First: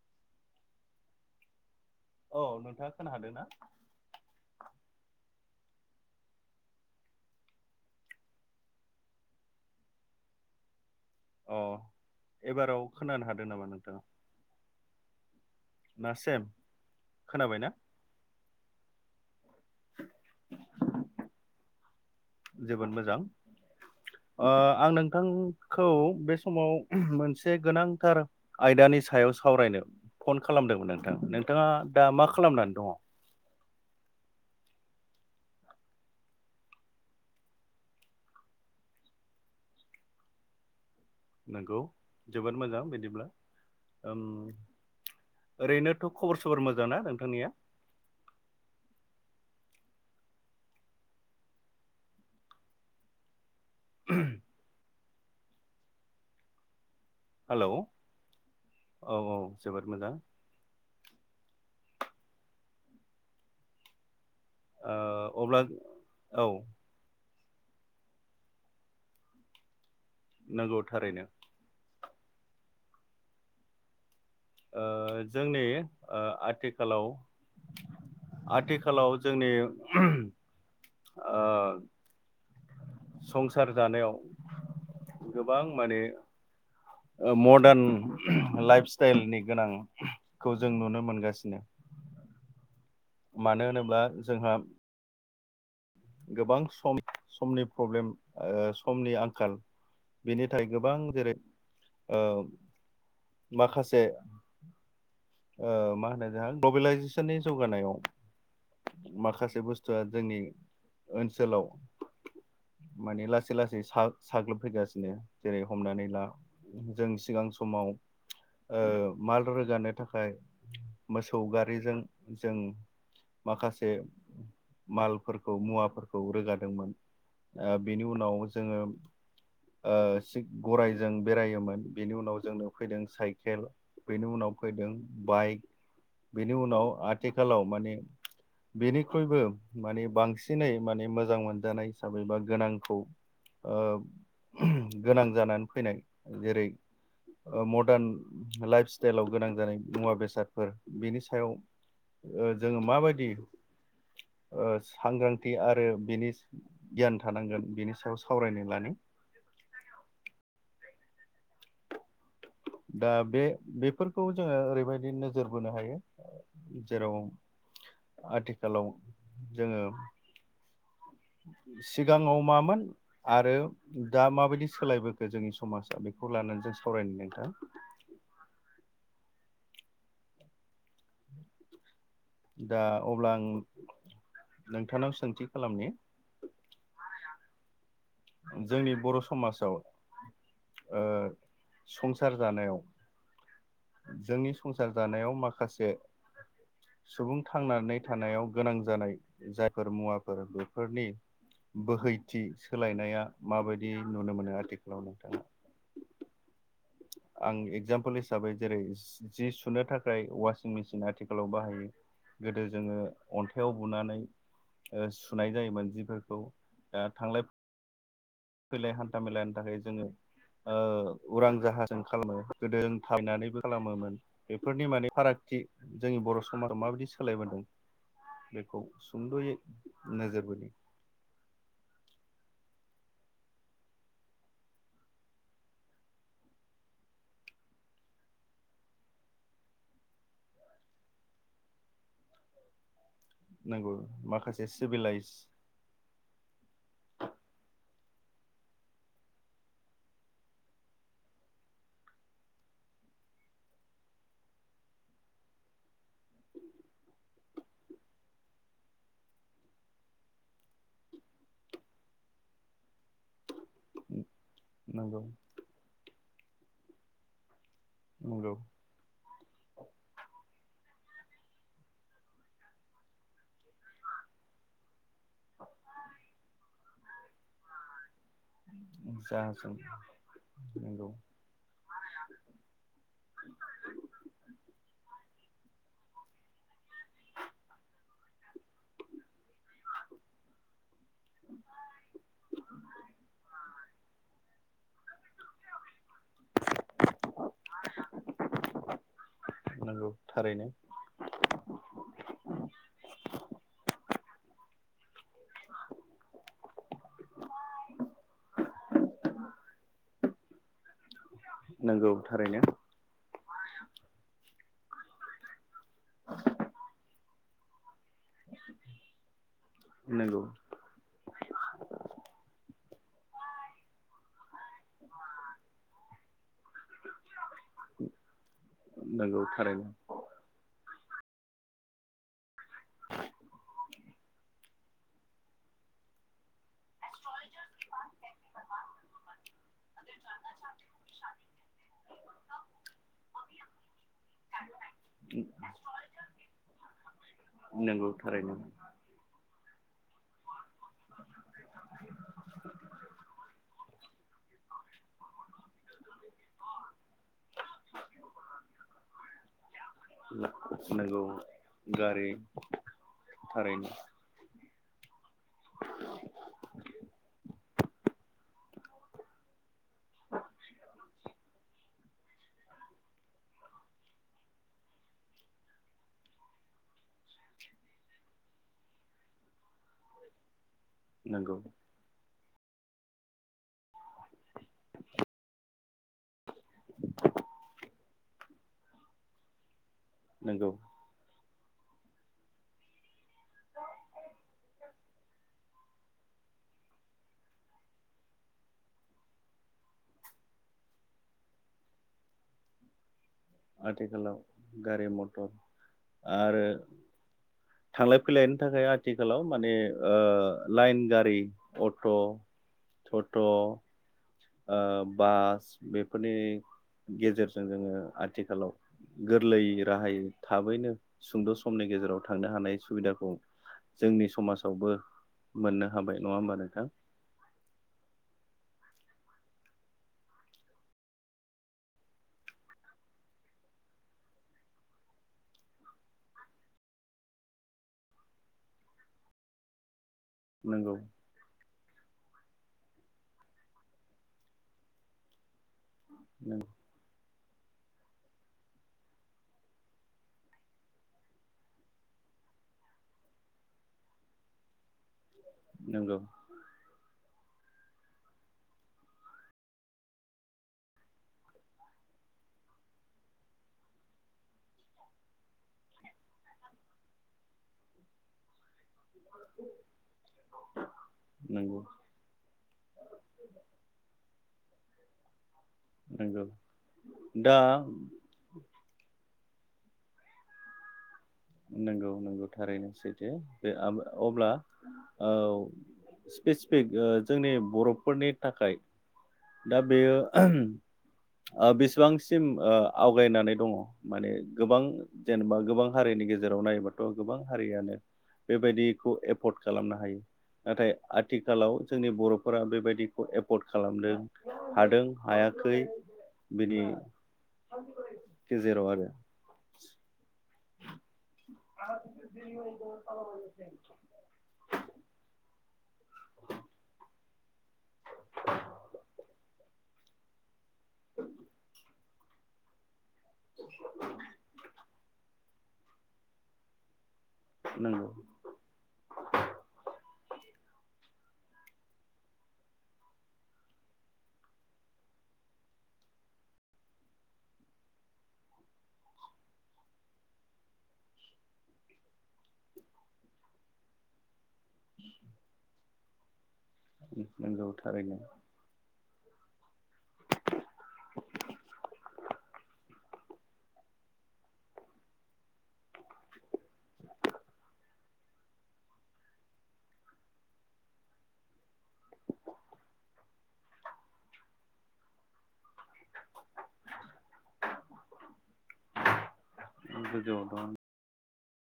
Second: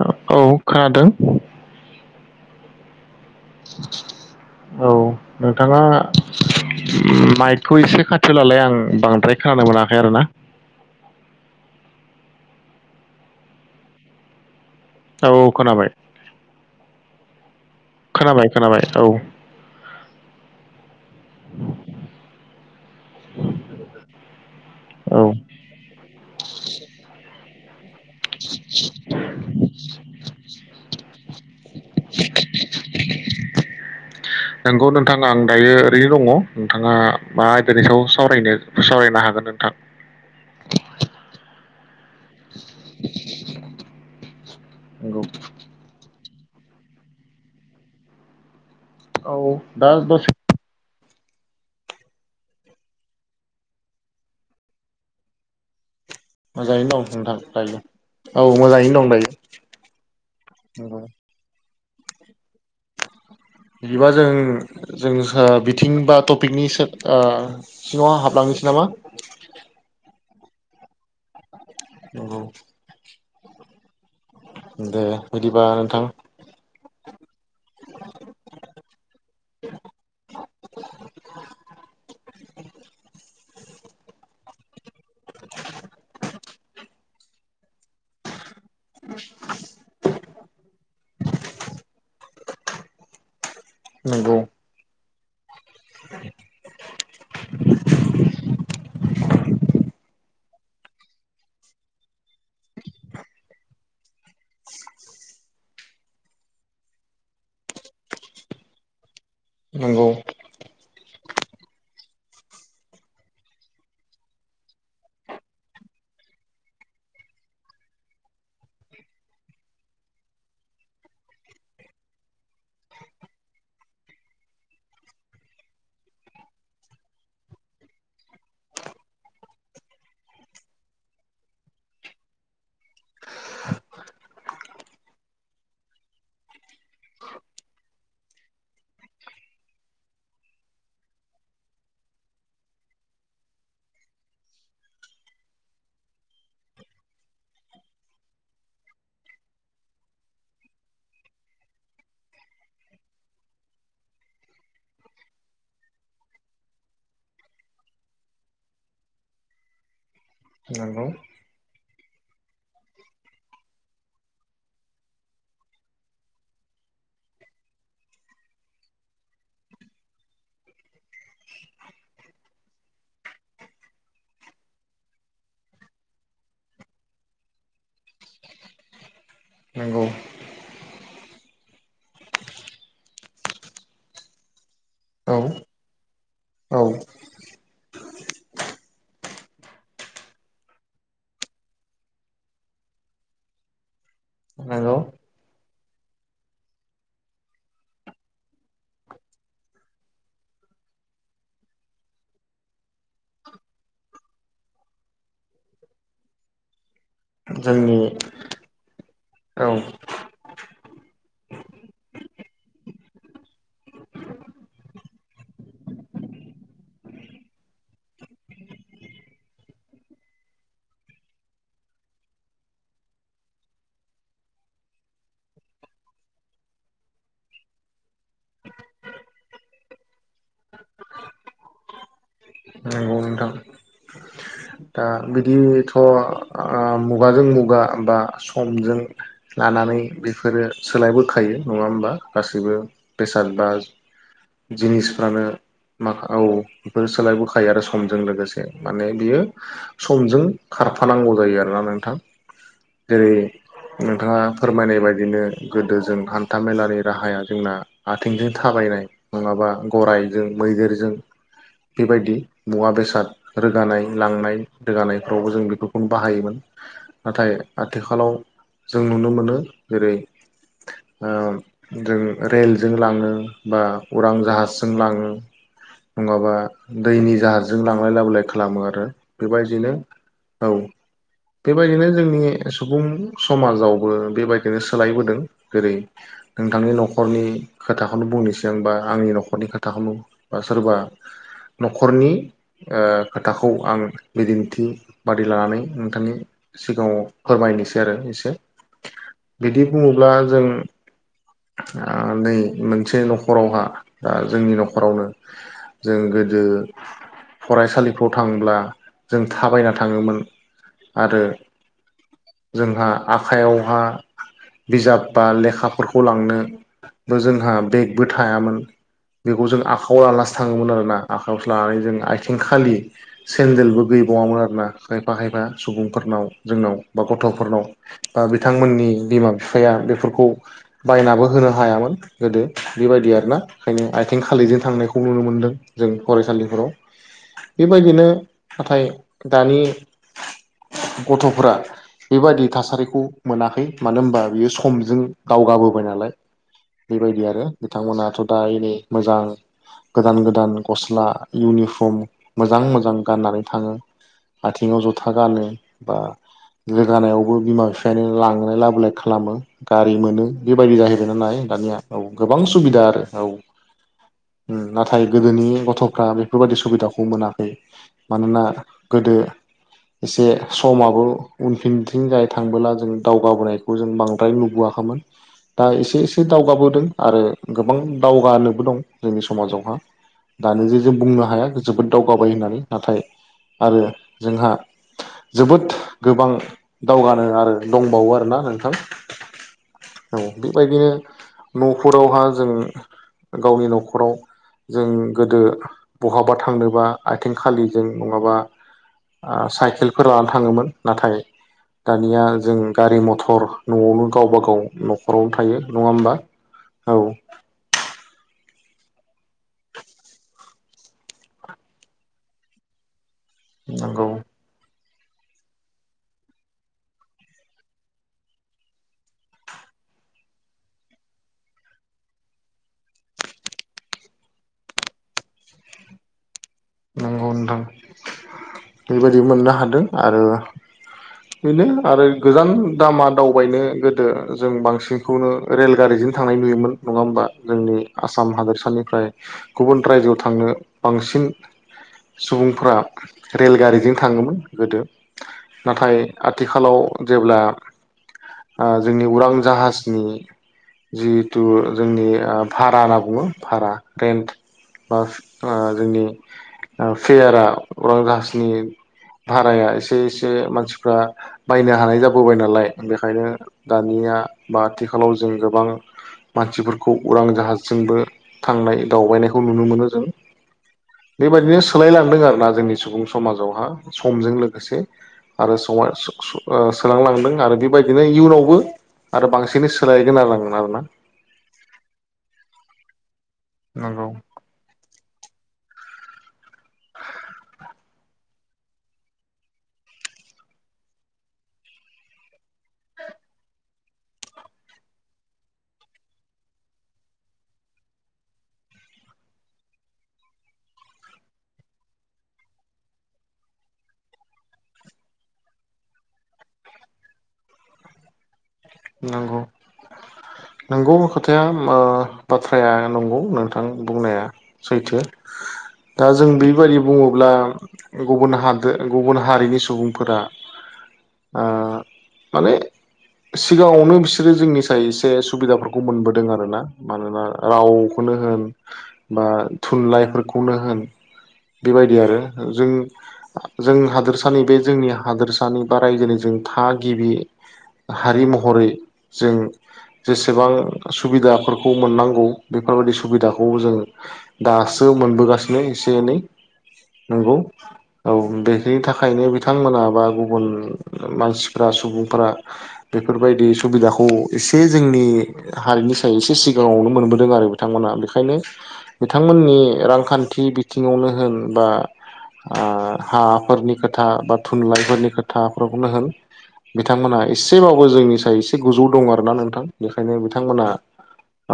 औ खोनादों औ नोंथां। औ नोंथाङा माइकखौ एसे खाथिलालाय आं बांद्राय खोनानाय मोनाखै आरोना। अ एबाराव खोनानो हादों नामा नोंथाङा? औ औ खोनाबाय। ना सेम खोनाबायना? खोनाबाय खोनाबाय औ। जोबोद मोजां ओ आं औ नोंथांखौ बे समाव मोन से गोनां थार आयदानि सायाव सावरायनो फन खालामदोंमोन नोंथां नो थाङा दा मा खालामनानै दङ? नंगौ नोंथाङा आं दायो ओरैनो दङ नोंथाङा मा आयदानि सावरायनो सावरायनो हागोन नोंथां। नंगौ जोबोद मोजां बिदिब्ला ओम नंगौ ओरैनोथ' खबर सबर मोजां ना नोंथांनिया? औ दा दसे मोजांङै दं। नोंथां हेलौ दायो औ मोजाङैनो औ दं औ जोबोद मोजां दायो। बिदिबा जों ओम ओ जों सा अब्ला बिथिं बाथ औ पिकनि सा आ सिङाव हाबलांनोसै नामा? नंगौ थारैनो नंगौ दे ओह जोंनि बिदिबा नोंथां ओ आथिखालाव आथिखालाव जोंनि ओह संसार जानायाव गोबां माने मडार्न लाइफ स्टाइलनि गोनांखौ जों नुनो मोनगासिनो मानो होनोब्ला नंगौ जोंहा गोबां सम समनि प्रब्लेम ओह समनि आंखाल। बिनि थाखाय गोबां जेरै ओह माखासे [inaudible] ओह मा होनो जोंहा ग्लबेलाइजेसननि जौगानायाव माखासे बुस्थुआ नंगौ जोंनि ओनसोलाव माने लासै लासै सा-साग्लोबफैगासिनो जेरै हमनानै ला जों सिगां समाव ओह माल रोगानो थाखाय मोसौ गारिजों जों माखासे मालफोरखौ मुवा फोरखौ रोगादोंमोन ओह बेनि उनाव जोङो ओ गरायजों बेरायोमोन बेनि उनाव जोंनो फैदों साइकेल बेनि उनाव फैदों बाइक बेनि उनाव आथिखालाव माने बेनिख्रुइबो माने बां सिनै माने मोजां मोनजानाय हिसाबै बा गोनांखौ ओ गोनां जानानै फैनाय जेरै मदार्न लाइफ स्टाइलाव गोनां जानाय मुवा बेसादफोर बिनि सायाव ओह जोङो माबायदि ओ सांग्रां थि आरो बिनि गियान थानांगोन बेनि सायाव सावरायनाय लानि। नांगौ दा बे बेफोरखौ जोङो ओरैबायदि नोजोर बोनो हायो जेराव आथिखालाव जोङो सिगाङाव मामोन आरो दा माबायदि सोलायबोखो जोंनि समाजा बेखौ लानानै जों सावरायनो नोंथां। नोंगौ दा अब्ला आं नोंथांनाव औ सोंथि खालामनि औ जोंनि बर' समाजाव ओ संसार जानायाव जोंनि संसार नंगौ जानायाव माखासे सुबुं थांनानै थानायाव गोनां जानाय जायफोर मुवाफोर बेफोरनि बोहैथि सोलायनाया माबायदि नुनो मोनो आथिखालाव नोंथाङा आं जोंनि एक्जाम्पोल हिसा हिसाबै जेरै जि औ सुनो थाखाय अवासिं मेसिन आथिखालाव बाहायो गोदो जोङो अन्थायाव बुनानै ओह सुनाय जायोमोन जिफोरखौ दा थांलायै फैलाय हान्था मेलानि थाखाय जोङो ओ उरां जाहाजों खालामो गोदो थबायनानैबो खालामोमोन बेफोरनि माने फारागथि जोंनि बर' समाजाव माबायदि सोलायबोदों बेखौ सुंद'यै नोजोर बोदों नंगौ नोंथां दा बिदिथ' ओ मुगाजों मुगा बा समजों लानानै बेफोरो सोलायबोखायो नङा होमबा गासैबो बेसाद बा नंगौ माखासे सिभिलाइस जिनिसफ्रानो मा औ बेफोर सोलायबोखायो आरो सम जों लोगोसे माने बियो समजों खारफानांगौ जायो आरोना नोंथां लांनाय नंगौ रोगानायफ्रावबो जों बेखौ बाहायोमोन नाथाय आथिखालाव नंगौ जों नुनो मोनो जेरै ओ जों रेलजों लाङो बा उरां जाहाजजों लाङो नङाबा दैनि जाहाजजों लांलाय लाबोलाय खालामो आरो आरो जाहाजजों बेबायदिनो औ नंगौ बेबायदिनो जोंनि सुबुं समाजावबो बेबायदिनो सोलायबोदों जेरै नोंथांनि न'खरनि खोथाखौनो बुंनोसैआं बा आंनि न'खरनि खोथाखौनो बा सोरबा न'खरनि ओ खोथाखौ खौ आं बिदिन्थि बादि लानानै ओम नोंथांनि सिगाङाव फोरमायनोसै आरो एसे बिदि नंगौ बुङोब्ला जों थारैनो आ नै मोनसे न'खरावहा दा जोंनि न'खरावनो जों गोदो फरायसालि थांब्ला जों थाबायना थाङोमोन आरो नंगौ थारैनो जोंहा आखाइयावहा बिजाब बा लेखा बेफोरखौ लांनो बोजों हा बेग बो थायामोन बेखौ जों आखाव नंगौ लानासो थाङोमोन आर ना आखावसो लानानै जों आयथिंखालि सेन्देलबो गैबावामोन आरोना खायफा खायफा सुबुंफोरनाव जोंनाव बा गथ'फोरनाव बा बिथांमोननि नंगौ बिमा थारैनो बिफाया बेफोरखौ बायनाबो होनो हायामोन गोदो बेबायदि आरोना ओंखायनो आथिं खालिजों थांनायखौ नुनो मोन्दों जों फरायसालिफोराव बेबायदिनो नाथाय दानि गथ'फोरा बेबायदि थासारिखौ मोनाखै मानो होनबा बियो समजों दावगाबोबाय नालाय बेबायदि आरो नंगौ बिथांमोनाथ थारैनो दा एनै मोजां गोदान गोदान गस्ला इउनिफर्म मोजां मोजां गाननानै थाङो आथिङाव जुथा गानो बा लोगानायावबो बिमा बिफायानो लांलाय लाबोलाय खालामो गारि मोनो बेबायदि नंगौ जाहैबाय नालाय दानिया औ गारि गोबां सुबिदा आरो औ थारैनो उम नाथ थाय गोदोनि गथ'फ्रा बेफोरबायदि सुबिदाखौ मोना मानोना गोदो एसे समाबो उनफिनथिं जाय थांबोला जों दावगाबोनायखौ जों बांद्राय नुबोआखैमोन दा एसे एसे दावगाबोदों आरो गोबां दावगानोबो दं जोंनि समाजावहा दानो जे जों बुंनो नंगौ हाया जोबोद दावगाबाय होननानै नाथाय आरो जोंहा जोबोद गोबां दावगानो आरो दं बावो आरोना नोंथां। औ नंगौ बेबायदिनो न'खरावहा जों गावनि न'खराव जों गोदो बहाबा थांदों बा आथिं खालिजों नङाबा आ साइकेल फोर लाना थाङोमोन नाथाय दानिया जों गारि मथ थर न'आवनो आथिखालाव गावबा गाव गारि मथर न'खरावनो थायो नङा होमबा आरो औ। नि थाखाय आथिखालाव माने ओ लाइन गारि अट' सत नंगौ त' ओ बास बेफोरनि गेजेरजों जोङो आथिखालाव गोरलैयै राहायै थाबैनो सुंद' समनि गेजेराव थांनो हानाय सुबिदाखौ जोंनि समाजावबो मोननो हाबाय नङा होमबा नोंथां? नोंगौ नोंथां बेबायदि मोननो हादों आरो बेनो आरो गोजान दामा दावबायनो गोदो जों बांसिनखौनो रेलगारिजों थांनाय नुयोमोन नङा होमबा जोंनि आसाम हादोरसानिफ्राय गुबुन रायजोआव थांनो नंगौ बांसिन सुबुंफोरा रेलगारिजों थाङोमोन गोदो। नाथाय आथिखालाव जेब्ला ओ जोंनि उरां जाहाजनि जिहेथु जोंनि ओ भारा होनना बुङो भारा रेन्ट बा ओ नंगौ जोंनि फेयारा उरां जाहाजनि भाराया एसे एसे मानसिफ्रा बायनो हानाय जाबोबाय नालाय बेखायनो दानिया बा आथिखालाव जों गोबां मानसिफोरखौ उरां जाहाजजोंबो थांनाय दावबायनायखौ नुनो मोनो जों। बेबायदिनो नंगौ सोलायलांदों आरोना जोंनि सुबुं समाजावहा समजों जों लोगोसे आरो सम नंगौ [inaudible] सोदांलांदों दा आरो बेबायदिनो इयुनावबो आरो बांसिनै सोलायगोन आरो आङ [inaudible] आरोना नंगौ नंगौ थारैनो सैथो [inaudible] नंगौ अब्ला औ स्पेसिफिक जोंनि बर'फोरनि थाखाय दा बेयो बेसेबांसिम ओ आवगायनानै दङ माने गोबां जेनेबा गोबां हारिनि गे जेराव नायोबाथ' गोबां हारियानो बेबायदिखौ एफर्ड खालामनो हायो नाथाय आथिखालाव जोंनि बर'फोरा बेबायदिखौ एफर्ड खालामदों हादों हायाखै बिनि गेजेराव आरो नंगौ नंगौ खोथाया ओ बाथ्राया नंगौ नोंथां बुंनाया सैथो दा जों बेबायदि बुङोब्ला गुबुन हादो गुबुन हारिनि सु सुबुंफोरा ओ माने सिगाङावनो बिसोरो जोंनि साय एसे सुबिदाफोरखौ मोनबोदों आरो ना मानोना नंगौ रावखौनो होन बा थुनलाइफोरखौनो होन बेबायदि आरो जों जों हादोरसानि बे जोंनि हादोरसानि बा रायजोनि जों थागिबि हारि महरै जों जेसेबां सुबिदाफोरखौ मोननांगौ बेफोरबायदि सुबिदाखौ जों दासो मोनबोगासिनो एसे एनै नंगौ औ बेनि थाखाय थाखायनो बिथांमोना बा गुबुन मानसिफ्रा सुबुंफ्रा बेफोरबायदि सुबिदाखौ एसे जोंनि हारिनि सायाव एसे सिगाङावनो मोनबोदों आरो बिथांमोना बेखायनो बिथांमोननि रांखान्थि बिथिङावनो होन बा ओ हाफोरनि खोथा बा थुनलाइफोरनि खोथाफोरखौनो होन बिथांमोना एसेबाबो जोंनि सायाव एसे गोजौ दं आरोना नोंथां बेखायनो गोजौआव दं बिथांमोना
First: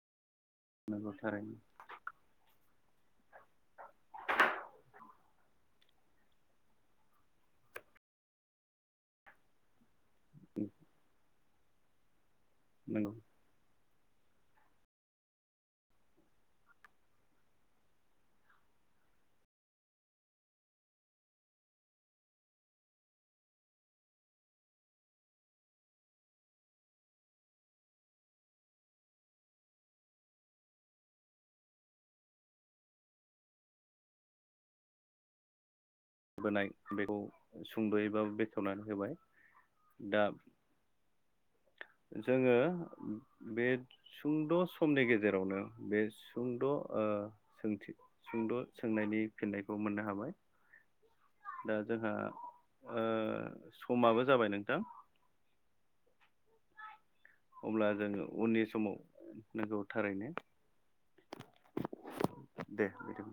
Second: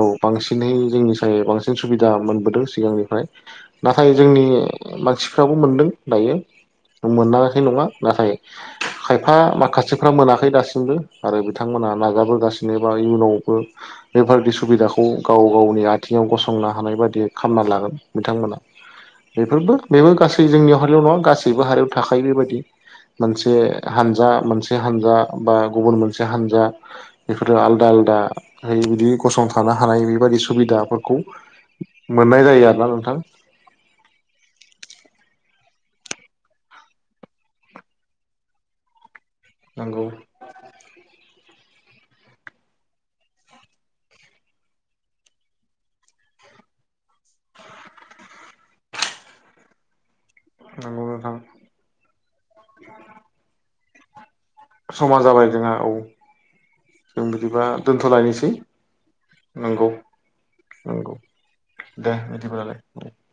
औ बांसिनहै जोंनि नंगौ सायाव थारैनो बांसिन सुबिदा मोनबोदों सिगांनि नाथाय जोंनि मानसिफ्राबो मोनदों दायो मोनाखै नङा नाथाय खायफा माखासेफ्रा मोनाखै दासिम आरो बिथांमोना नाजाबोगासिनो जेनोबा नंगौ इयुनावबो बेफोरदि सुबिदाखौ गाव गावनि आथिङाव गसंनो हानाय बादि खालामना लागोन बिथांमोना बेफोरबो बेबो गासै जोंनियाव हारियाव नङा गासैबो हारियाव थाखायो बेबायादि मोनसे हानजा मोनसे हानजा बा गुबुन मोनसे हानजा बेफोरो आलदा आलदा बिदि गसंथानो हानाय बेबायादि सुबिदाफोरखौ मोननाय जायो आरोना नोंथां बोनाय बेखौ सुंद'यैबा बेखेवनानै होबाय नंगौ दा जोङो बे सुंद' समनि गेजेरावनो बे सुंद' ओ सोंथि सुंद' सोंनायनि फिननायखौ मोननो हाबाय नंगौ नोंथां दा जोंहा ओ समाबो जाबाय नोंथां समा जाबाय जोंहा औ जों बिदिबा अब्ला दोनथ' जोङो लायनोसै उननि समाव नोंगौ नंगौ थारैनो नंगौ दे बिदिबालाय दे बिदिब्ला